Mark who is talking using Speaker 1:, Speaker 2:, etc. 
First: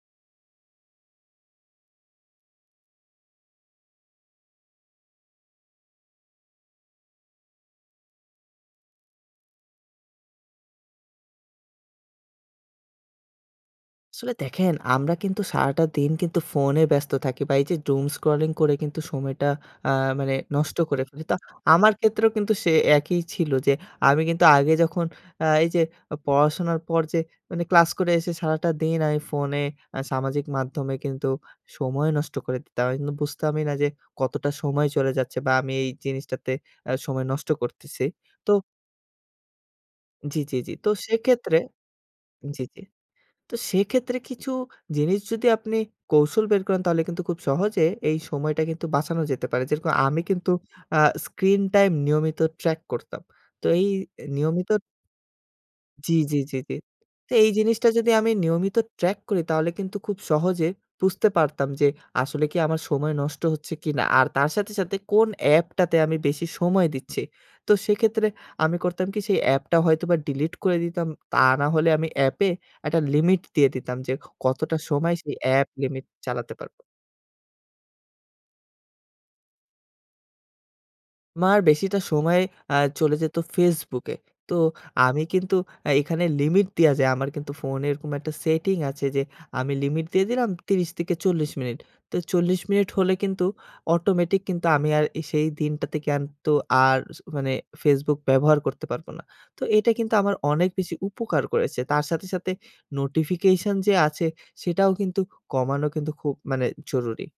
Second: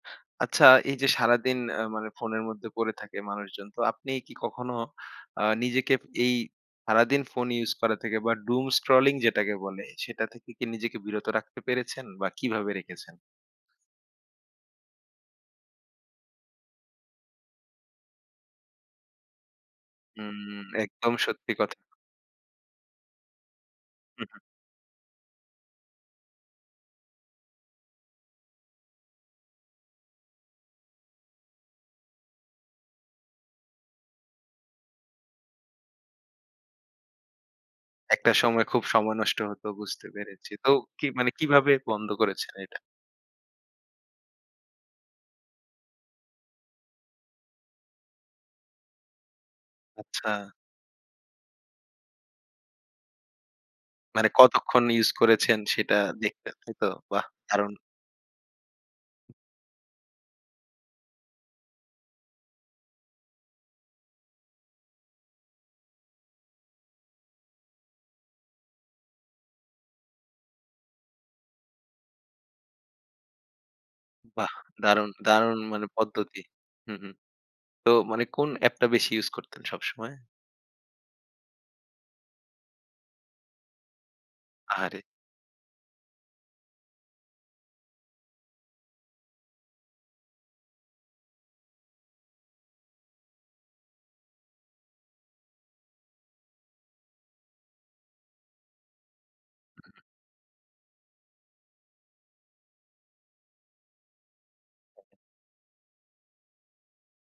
Speaker 1: আচ্ছা এই যে, সারাদিন আ মানে ফোনের মধ্যে পড়ে থাকে মানুষজন তো আপনি কি কখনো আ নিজেকে এই সারাদিন ফোন use করা থেকে বা Doom scrolling যেটাকে বলে সেটা থেকে কি নিজেকে বিরত রাখতে পেরেছেন বা কিভাবে রেখেছেন?
Speaker 2: আসলে দেখেন আমরা কিন্তু সারাটা দিন কিন্তু ফোনে ব্যস্ত থাকি বা এই যে, Doom scrolling করে কিন্তু সময়টা আ মানে
Speaker 1: হুম,
Speaker 2: নষ্ট করে
Speaker 1: একদম
Speaker 2: ফেলি। তো
Speaker 1: সত্যি কথা।
Speaker 2: আমার ক্ষেত্রেও কিন্তু সে একই ছিল যে, আমি
Speaker 1: হুম, হুম।
Speaker 2: কিন্তু আগে যখন আ এই যে, পড়াশোনার পর যে, মানে ক্লাস করে এসে সারাটা দিন আমি ফোনে আ সামাজিক মাধ্যমে কিন্তু সময় নষ্ট করে দিতাম আমি কিন্তু বুঝতামই না যে, কতটা সময় চলে যাচ্ছে বা আমি এই জিনিসটাতে আ সময় নষ্ট করতেছি।
Speaker 1: একটা
Speaker 2: তো
Speaker 1: সময় খুব সময় নষ্ট হতো বুঝতে
Speaker 2: জি,
Speaker 1: পেরেছি।
Speaker 2: জি,
Speaker 1: তো
Speaker 2: জি। তো
Speaker 1: কি মানে
Speaker 2: সেক্ষেত্রে
Speaker 1: কিভাবে বন্ধ করেছেন
Speaker 2: জি,
Speaker 1: এটা?
Speaker 2: জি। তো সেক্ষেত্রে কিছু জিনিস যদি আপনি কৌশল বের করেন তাহলে কিন্তু খুব সহজে এই সময়টা কিন্তু বাঁচানো যেতে পারে। যেরকম আমি
Speaker 1: আচ্ছা।
Speaker 2: কিন্তু আ স্ক্রিন টাইম নিয়মিত ট্রাক করতাম। তো এ এই
Speaker 1: মানে
Speaker 2: নিয়মিত
Speaker 1: কতক্ষণ ইউজ করেছেন সেটা
Speaker 2: জি, জি,
Speaker 1: দেখতে
Speaker 2: জি, জি।
Speaker 1: তাই তো? বাহ,
Speaker 2: তো এই
Speaker 1: দারুন।
Speaker 2: জিনিসটা যদি আমি নিয়মিত ট্রাক করি তাহলে কিন্তু খুব সহজে বুঝতে পারতাম যে, আসলে কি আমার সময় নষ্ট হচ্ছে কিনা আর তার সাথে, সাথে কোন অ্যাপটাতে আমি বেশি সময় দিচ্ছি। তো সেক্ষেত্রে আমি করতাম কি সেই অ্যাপটা হয়তো ডিলিট করে দিতাম, তা না হলে আমি অ্যাপ এ একটা লিমিট দিয়ে দিতাম যে,
Speaker 1: বাহ,
Speaker 2: কতটা
Speaker 1: দারুণ,
Speaker 2: সময় সেই
Speaker 1: দারুণ
Speaker 2: অ্যাপ
Speaker 1: মানে
Speaker 2: লিমিট
Speaker 1: পদ্ধতি।
Speaker 2: চালাতে পারবো।
Speaker 1: হুম, হুম। তো মানে কোন অ্যাপটা বেশি ইউজ করতেন সবসময়?
Speaker 2: আমার বেশিটা সময় আ চলে যেত ফেসবুকে। তো
Speaker 1: আহারে!
Speaker 2: আমি কিন্তু আ এখানে লিমিট দেওয়া যায় আমার কিন্তু ফোনে এরকম একটা সেটিং আছে যে, আমি লিমিট দিয়ে দিলাম ৩০ থেকে ৪০ মিনিট। তো ৪০ মিনিট হলে কিন্তু অটোমেটিক কিন্তু আমি আর আ সেই দিনটাতে কিন্তু আর স মানে ফেসবুক ব্যবহার করতে পারবো না। তো এটা কিন্তু আমার অনেক বেশি উপকার করেছে। তার সাথে, সাথে নোটিফিকেশন যে, আছে সেটাও কিন্তু কমানো কিন্তু খুব মানে জরুরি।